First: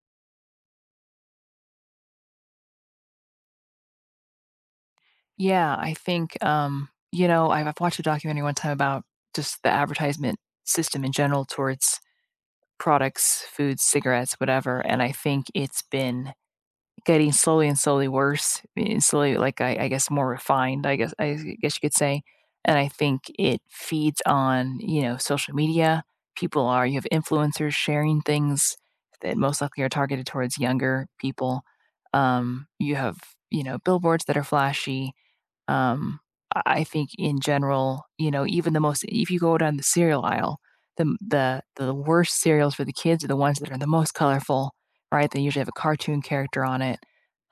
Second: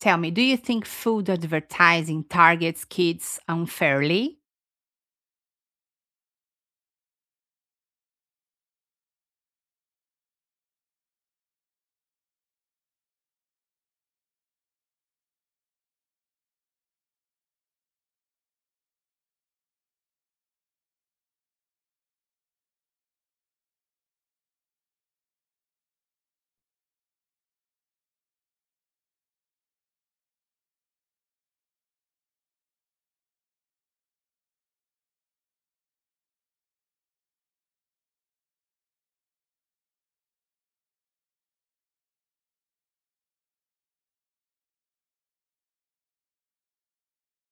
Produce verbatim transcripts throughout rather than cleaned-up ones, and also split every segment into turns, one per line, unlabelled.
Tell me, do you think food advertising targets kids unfairly?
Yeah, I think, um, you know, I've I've watched a documentary one time about just the advertisement system in general towards products, foods, cigarettes, whatever, and I think it's been getting slowly and slowly worse, and slowly, like, I I guess more refined, I guess I guess you could say, and I think it feeds on, you know, social media. People are You have influencers sharing things that most likely are targeted towards younger people. Um, you have, you know, billboards that are flashy. um, I I think in general, you know, even the most if you go down the cereal aisle, the the the worst cereals for the kids are the ones that are the most colorful, right? They usually have a cartoon character on it,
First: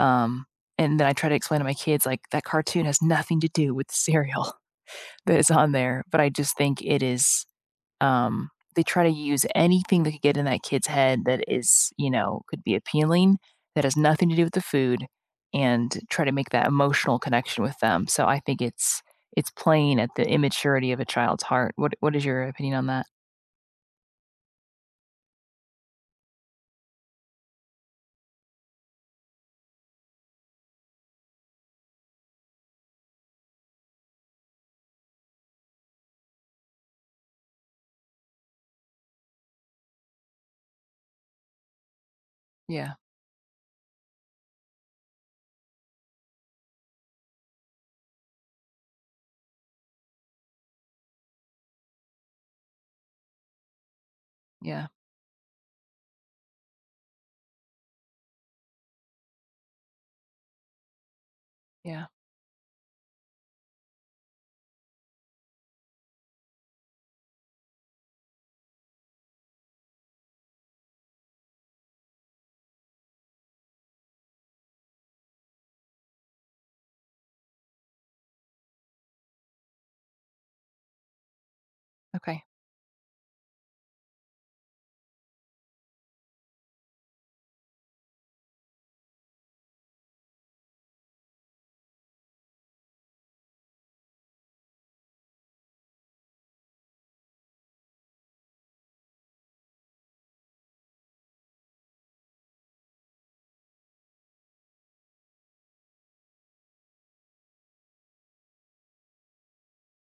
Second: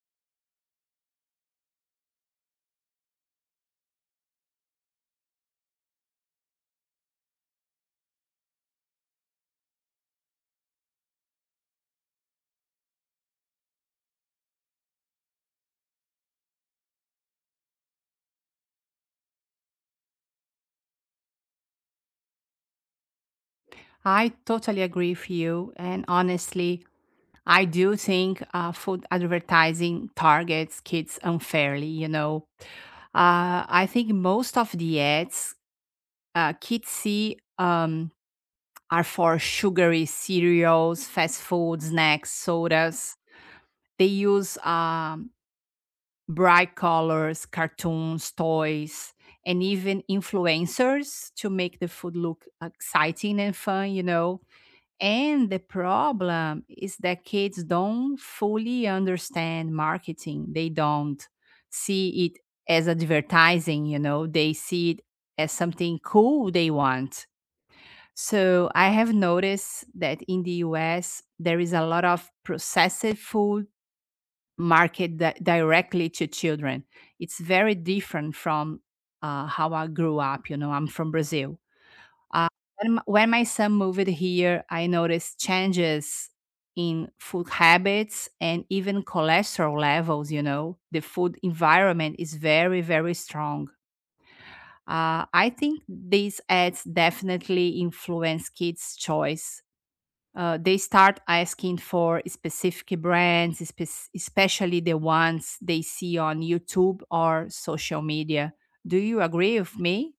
um, and then I try to explain to my kids, like, "That cartoon has nothing to do with the cereal that is on there," but I just think it is, um, they try to use anything that could get in that kid's head that is, you know, could be appealing, that has nothing to do with the food, and try to make that emotional connection with them. So I think it's it's playing at the immaturity of a child's heart. What what is your opinion on that?
I totally agree with you. And honestly, I do think uh, food advertising targets kids unfairly. You know, uh, I think most of the ads uh, kids see um, are for sugary cereals, fast food, snacks,
Yeah.
sodas. They use um, bright colors, cartoons, toys, and even influencers to make the food look exciting and fun, you know.
Yeah.
And the problem is that kids don't fully understand marketing. They don't
Yeah.
see it as advertising, you know, they see it as something cool they want. So I have noticed that in the U S, there is a lot of processed food market di- directly to children. It's very different from uh, how I grew up. You know, I'm from Brazil.
Okay.
Uh, when, m- when my son moved here, I noticed changes in food habits and even cholesterol levels. You know, the food environment is very, very strong. Uh, I think this ads definitely influence kids' choice, uh, they start asking for specific brands, espe- especially the ones they see on YouTube or social media. Do you agree with me?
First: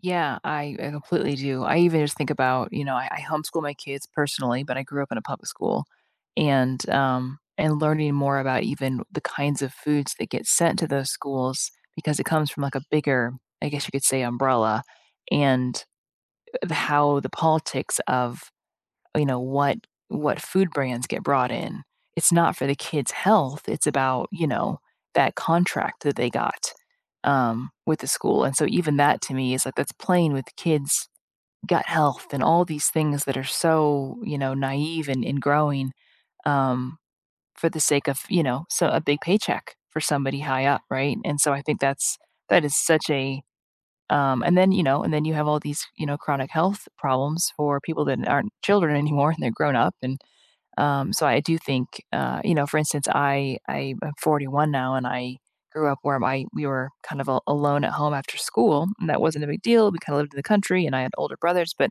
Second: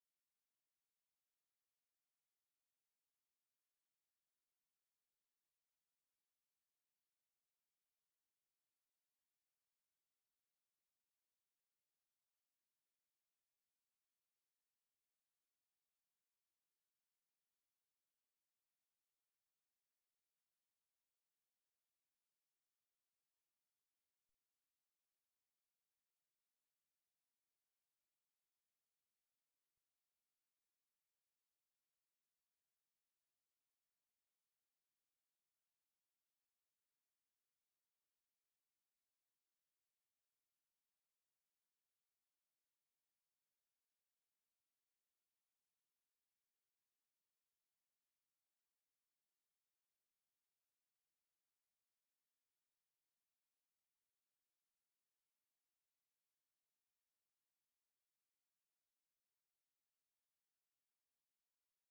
Yeah, I, I completely do. I even just think about, you know, I, I homeschool my kids personally, but I grew up in a public school, and um and learning more about even the kinds of foods that get sent to those schools, because it comes from like a bigger, I guess you could say, umbrella, and the- how the politics of, you know, what what food brands get brought in. It's not for the kids' health, it's about, you know, that contract that they got, um, with the school, and so even that to me is like, that's playing with kids' gut health and all these things that are so, you know, naive and and growing, um, for the sake of, you know, so a big paycheck for somebody high up, right? And so I think that's that is such a, um, and then, you know, and then you have all these, you know, chronic health problems for people that aren't children anymore and they're grown up, and um, so I do think, uh, you know, for instance, I I am forty-one now, and I grew up where my we were kind of al- alone at home after school, and that wasn't a big deal. We kind of lived in the country, and I had older brothers, but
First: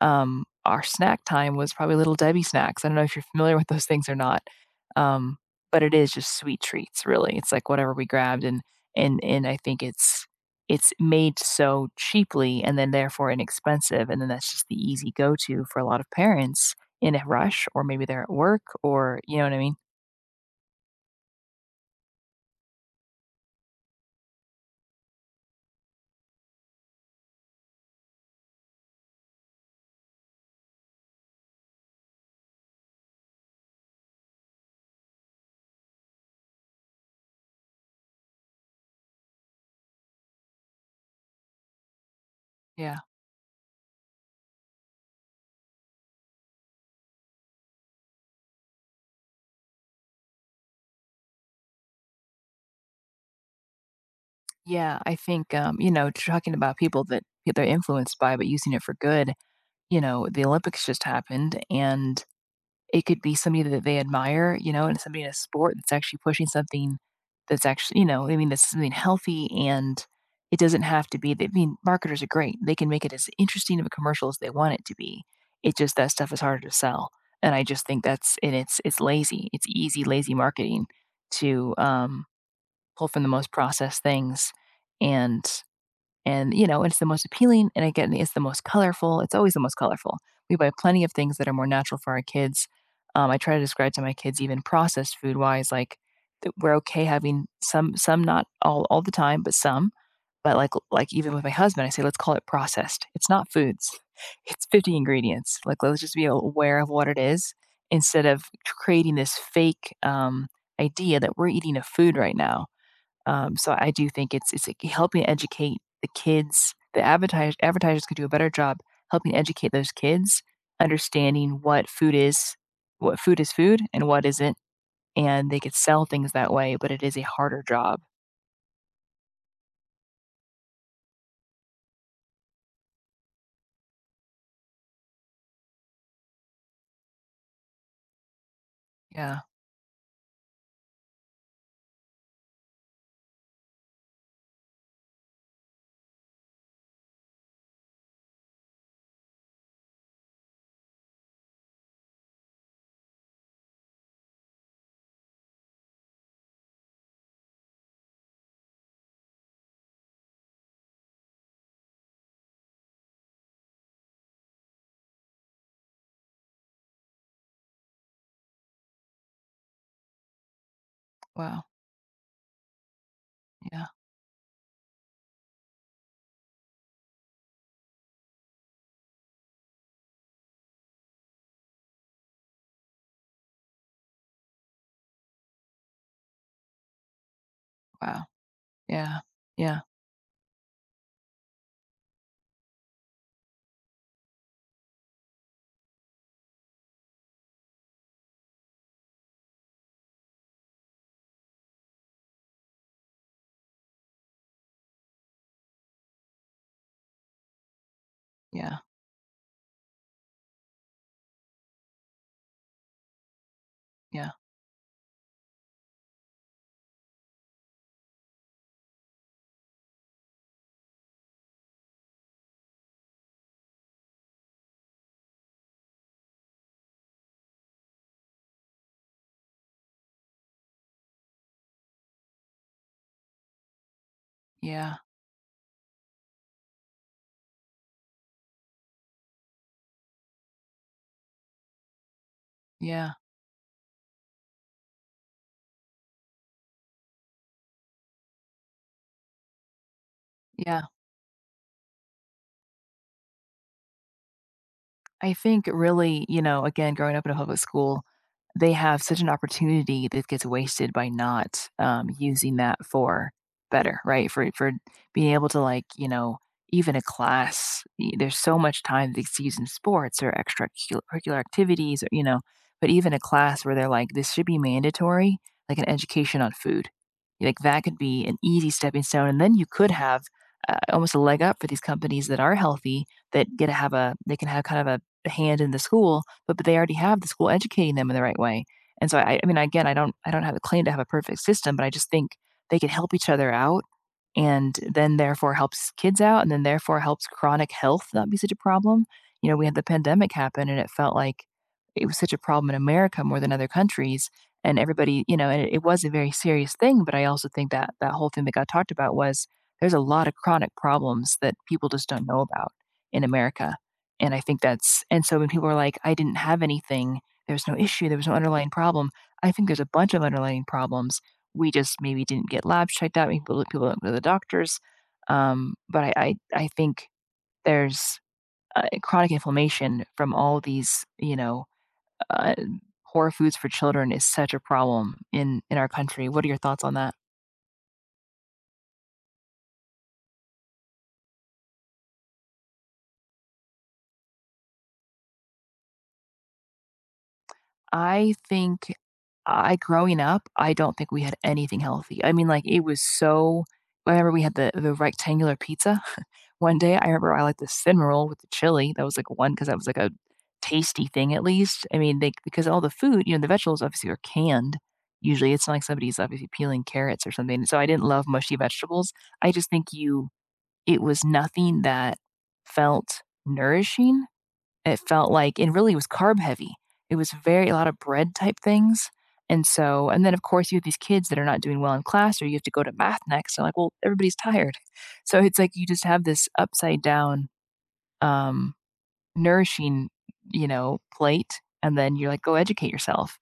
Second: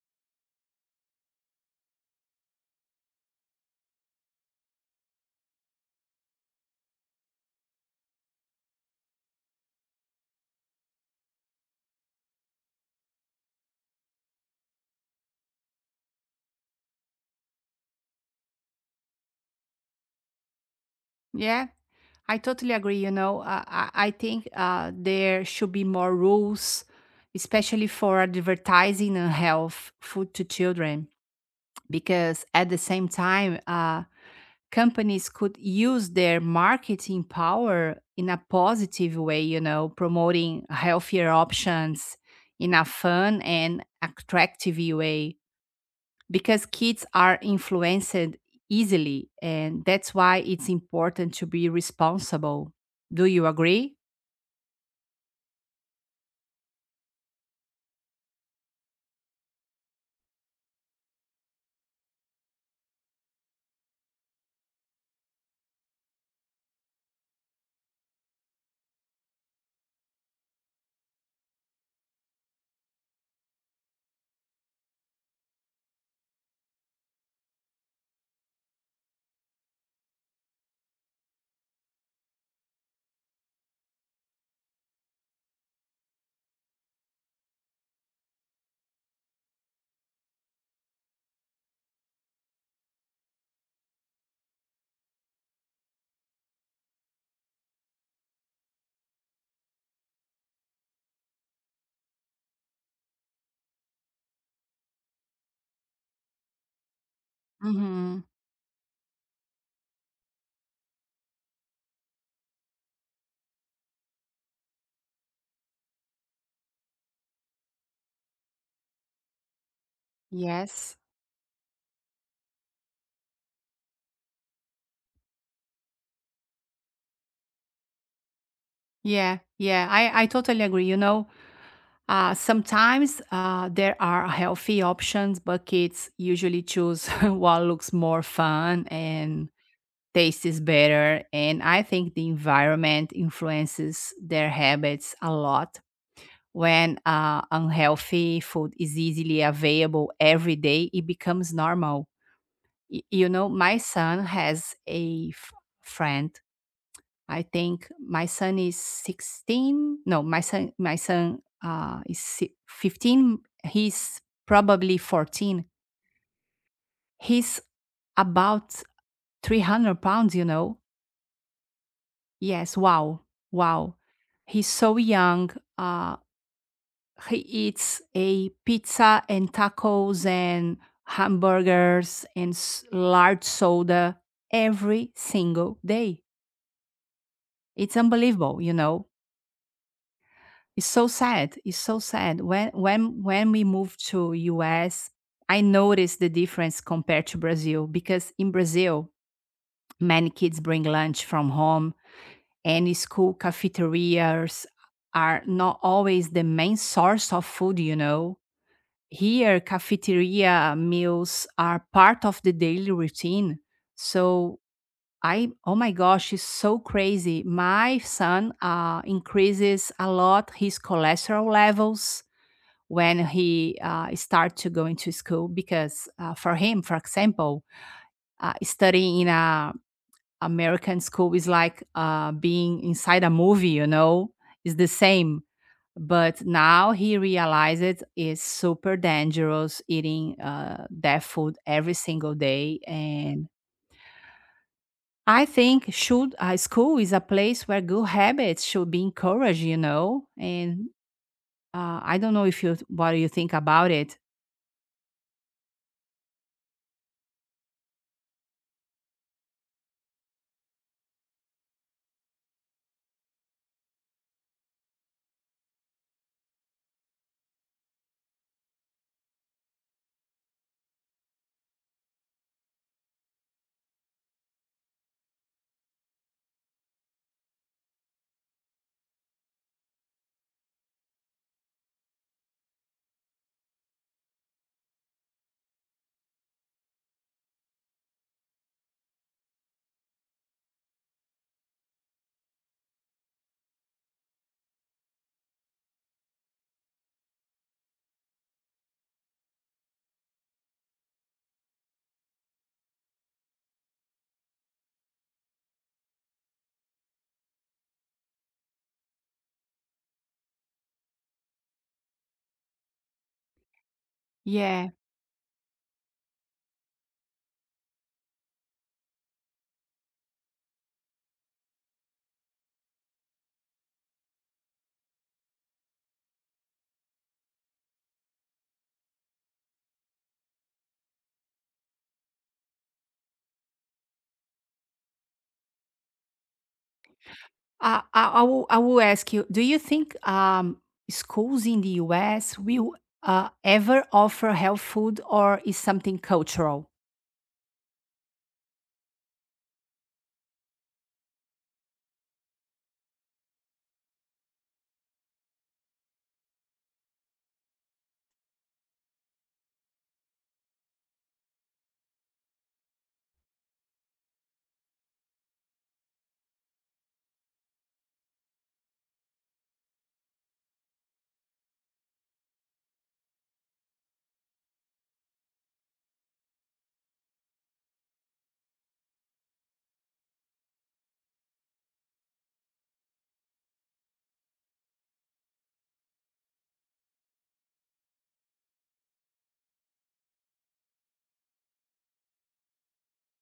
um, our snack time was probably Little Debbie snacks. I don't know if you're familiar with those things or not, um, but it is just sweet treats, really. It's like whatever we grabbed, and and and I think it's it's made so cheaply and then therefore inexpensive, and then that's just the easy go to for a lot of parents in a rush, or maybe they're at work, or you know what I mean?
Yeah, I totally agree. You know, uh, I, I think uh, there should be more rules, especially for advertising and health food to children, because at the same time, uh, companies could use their marketing power in a positive way, you know, promoting healthier options in a
Yeah,
fun and attractive way because kids are influenced easily. And that's why it's important to be responsible. Do you agree?
yeah. I think, um, you know talking about people that they're influenced by, but using it for good. You know, the Olympics just happened, and it could be somebody that they admire, you know, and somebody in a sport that's actually pushing something that's actually, you know, I mean, that's something healthy, and it doesn't have to be I mean, marketers are great. They can make it as interesting of a commercial as they want it to be. It just that stuff is harder to sell. And I just think that's and it's it's lazy. It's easy, lazy marketing to um pull from the most processed things, and and, you know, it's the most appealing, and again, it's the most colorful. It's always the most colorful. We buy plenty of things that are more natural for our kids. Um, I try to describe to my kids even processed food wise, like, that we're okay having some, some not all all the time, but some. But like like even with my husband, I say let's call it processed. It's not foods. It's fifty ingredients. Like, let's just be aware of what it is
hmm
instead of creating this fake, um, idea that we're eating a food right now. Um, so I do think it's it's like, helping educate the kids. The advertisers advertisers could do a better job helping educate those kids,
Yes.
understanding what food is, what food is food and what isn't, and they could sell things that way. But it is a harder job.
Yeah. Yeah. I, I totally agree. You know, Uh, sometimes uh, there are healthy options, but kids usually choose what looks more fun
Yeah.
and tastes better. And I think the environment influences their habits a lot. When uh, unhealthy food is easily available every day, it becomes normal. Y- you know, my son has a f- friend. I think my son is sixteen. No, my son my son uh, is si- fifteen. He's probably fourteen. He's about three hundred pounds, you know.
Wow.
Yes, wow.
Yeah.
Wow. He's so young. Uh, he eats a pizza and tacos and hamburgers and s- large soda every single day. It's
Wow.
unbelievable, you know.
Yeah. Yeah.
It's so sad. It's so sad. When when when we moved to U S, I noticed the difference compared to Brazil because in Brazil, many kids bring lunch from home and school cafeterias are not always the main source of food, you know.
Yeah.
Here, cafeteria meals are part of the daily routine.
Yeah.
So I oh my gosh, it's so crazy. My son uh, increases a lot his cholesterol levels when he uh, started to going to school because uh, for him, for example, uh, studying in a American school is like uh, being inside a movie, you know, it's the
Yeah.
same. But now he realizes it's super dangerous eating uh, that food every single day.
Yeah.
And I think should uh, school is a place where good habits should be encouraged, you know.
Yeah.
And uh, I don't know if you what you think about it.
I think really, you know, again, growing up in a public school, they have such an opportunity that gets wasted by not, um, using that for better, right? For for being able to, like, you know, even a class, y- there's so much time that's used in sports or extracurricular activities, or, you know, but even a class where they're like, this should be mandatory, like an education on food, like that could be an easy stepping stone, and then you could have, uh, almost a leg up for these companies that are healthy, that get to have a they can have kind of a hand in the school, but but they already have the school educating them in the right way. And so I I mean, again, I don't I don't have a claim to have a perfect system, but I just think they can help each other out, and then therefore helps kids out, and then therefore helps chronic health not be such a problem. You know, we had the pandemic happen and it felt like it was such a problem in America more than other countries. And everybody, you know, and it, it was a very serious thing, but I also think that that whole thing that got talked about was there's a lot of chronic problems that people just don't know about in America. And I think
Yeah,
that's and so when people are like, "I didn't have anything. There's no issue. There was no underlying problem." I think there's a bunch of underlying problems. We just maybe didn't get labs checked out. Maybe people people don't go to the doctors. Um, but I, I, I think there's, uh, chronic inflammation from all these, you know, uh, poor foods for children is such a problem in in our country. What are your thoughts on that?
I, I, I will, I will ask you, do you think um, schools in the U S will uh, ever offer health food or is something cultural?
I think I growing up, I don't think we had anything healthy. I mean, like it was so I remember we had the the rectangular pizza one day. I remember I liked the cinnamon roll with the chili. That was like one because that was like a tasty thing at least. I mean, they because all the food, you know, the vegetables obviously are canned. Usually it's not like somebody's obviously peeling carrots or something. So I didn't love mushy vegetables. I just think you it was nothing that felt nourishing it felt like and really was carb heavy. It was very a lot of bread type things. And so, and then of course you have these kids that are not doing well in class, or you have to go to math next. So like, well, everybody's tired. So it's like you just have this upside down, um, nourishing, you know, plate. And then you're like, go educate yourself.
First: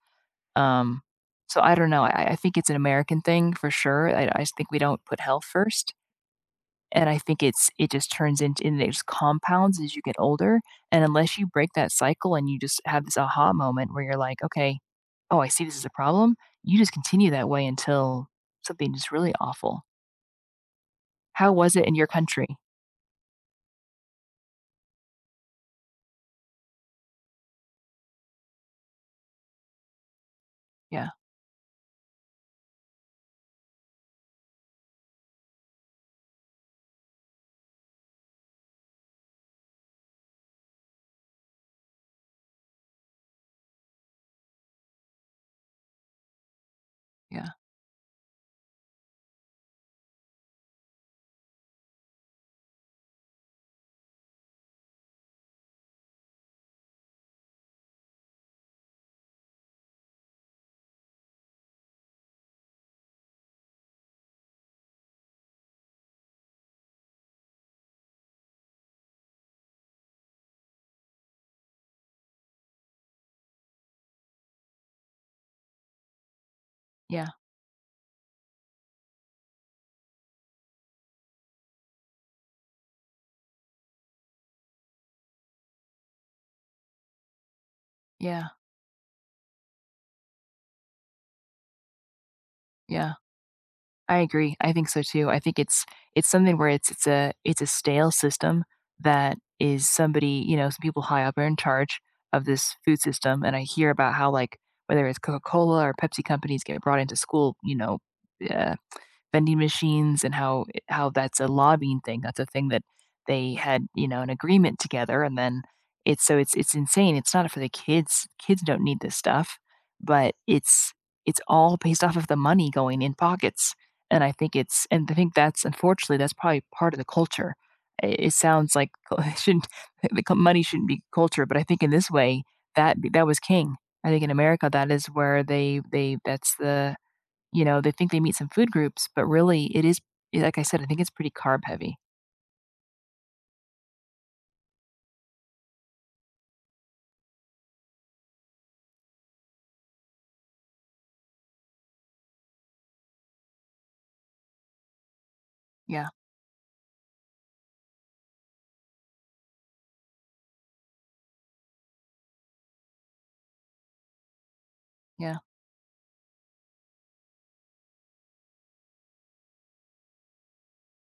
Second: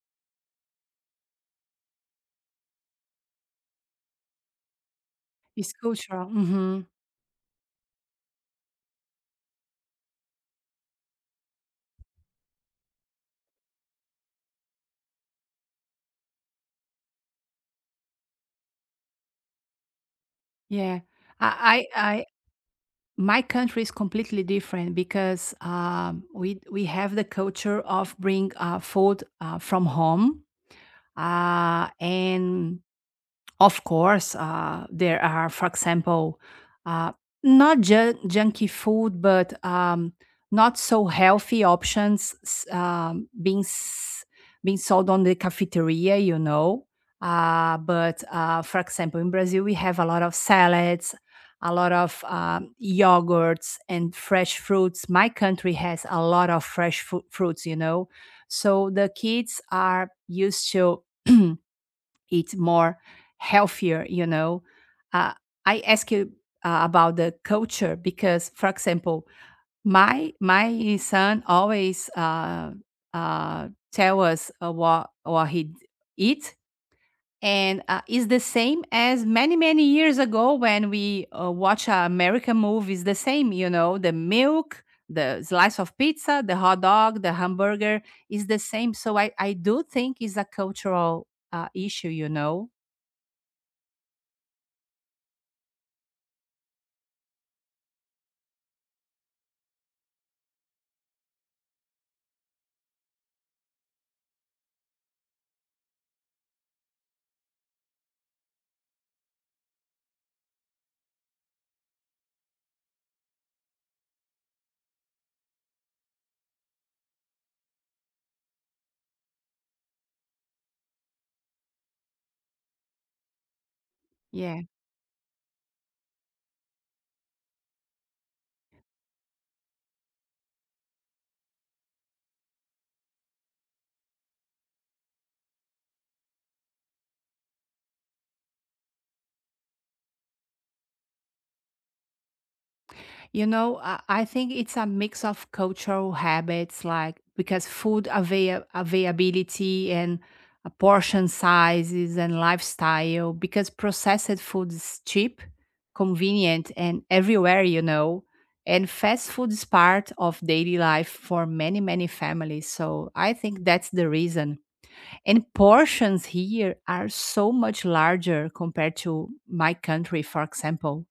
Um, so I don't know. I, I think it's an American thing for sure. I, I just think we don't put health
It's
first.
cultural. hmm
And I think it's it just turns into and it just compounds as you get older, and unless you break that cycle and you just have this aha moment where you're like, "Okay, oh, I see this is a problem," you just continue that way until something is really awful.
Yeah.
How was
I,
it in
I,
your
I,
country?
my country is completely different because um, we, we have the culture of bring uh, food uh, from home.
Yeah,
Uh, and of course, uh, there are, for example, uh, not ju- junky food, but um, not so healthy options s- um, being s- being sold on the cafeteria, you know.
yeah,
Uh, but uh, for example, in Brazil, we have a lot of salads, a lot of um, yogurts, and fresh fruits. My country has a lot of fresh fu- fruits, you know. So the kids are used to. It's more healthier, you know. Uh, I ask you uh, about the culture because, for example, my my son always uh, uh, tell us uh, what what he eat,
yeah,
and uh, is the same as many many years ago when we uh, watch uh, American movies. The same, you know, the milk, the slice of pizza, the hot dog, the hamburger is
yeah,
the same. So I I do think it's a cultural uh, issue, you know.
yeah. I agree, I think so too. I think it's it's something where it's it's a it's a stale system that is somebody, you know, some people high up are in charge of this food system, and I hear about how, like, whether it's Coca-Cola or Pepsi companies get brought into school, you know, uh vending machines and how how that's a lobbying thing. That's a thing that they had, you know, an agreement together, and then it's so it's it's insane. It's not for the kids. Kids don't need this stuff, but it's it's all based off of the money going in pockets. And I think
Yeah.
it's and I think that's unfortunately that's probably part of the culture. I- It sounds like it shouldn't the co- money shouldn't be culture, but I think in this way that that was king. I think in America that is where they they that's the, you know, they think they meet some food groups, but really it is, eh, like I said, I think it's pretty carb heavy.
You know, I, I think it's a mix of cultural habits, like because food avail- availability and uh, portion sizes and lifestyle, because processed food is cheap,
Yeah,
convenient, and everywhere, you know. And fast food is part of daily life for many, many families. So I think that's the reason.
yeah,
And portions here are so much larger compared to my country, for example.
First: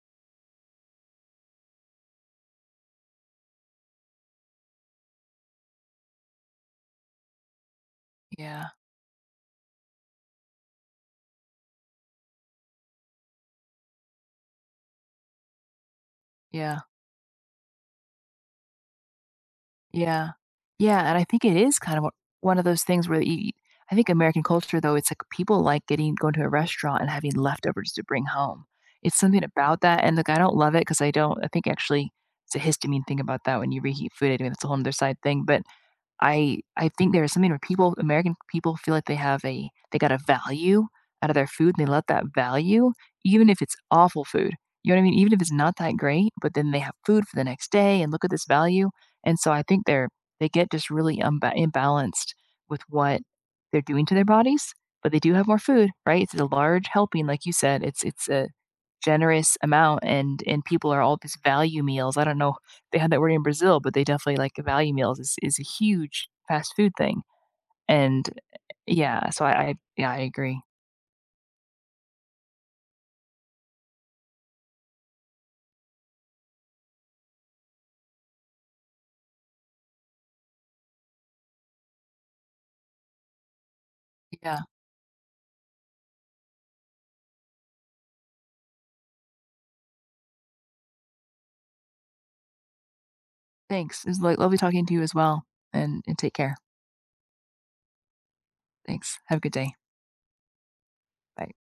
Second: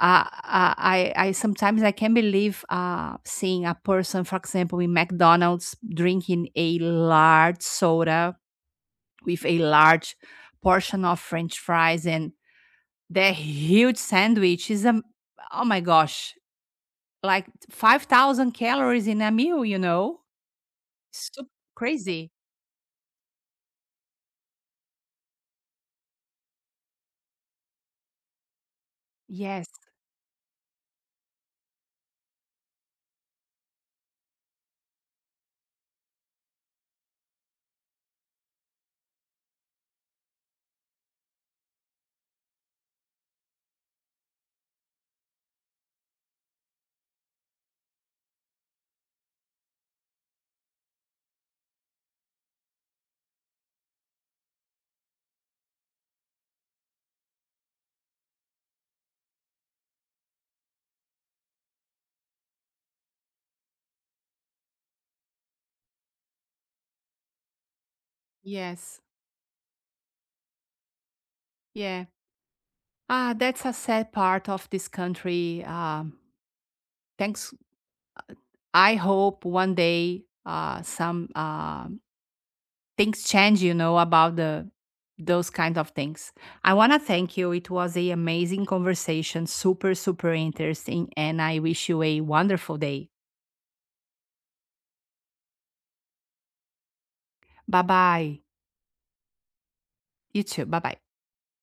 Uh, uh, I, I sometimes I can't believe uh, seeing a person, for example, in McDonald's drinking a large soda
yeah,
with a large portion of French fries and the huge sandwich is a oh my gosh,
yeah,
like five thousand calories in a meal. You know,
yeah. Yeah, and I
so
think it is kind of
crazy.
one of those things where you I think American culture though, it's like people like getting going to a restaurant and having leftovers to bring home. It's something
Yes,
about that, and look, I don't love it because I don't I think actually it's a histamine thing about that when you reheat food, anyway, that's a whole other side thing, but I I think there is something where people American people feel like they have a they got a value out of their food, and they let that value, even if it's awful food, you know what I mean? Even if it's not that great, but then they have food for the next day, and look at this value, and so I think they're they get just really unba imbalanced with what they're doing to their bodies, but they do have more food, right? It's a large helping, like you said, it's it's a generous amount, and and people are all these value meals, I don't know they had that word in Brazil, but they definitely like value meals is is a huge fast food thing. And
yes,
yeah, so I, I yeah, I agree.
yeah. Ah, that's a sad part of this country. Um, thanks. I hope one day uh, some. Uh, things change, you know, about
Yeah.
the those kind of things. I want to thank you. It was a amazing conversation, super super interesting, and I wish you a wonderful day.
Thanks. It was like lovely talking to you as well. And and take care.
Bye bye.
Thanks. Have a good day.
You too. Bye bye.
Bye.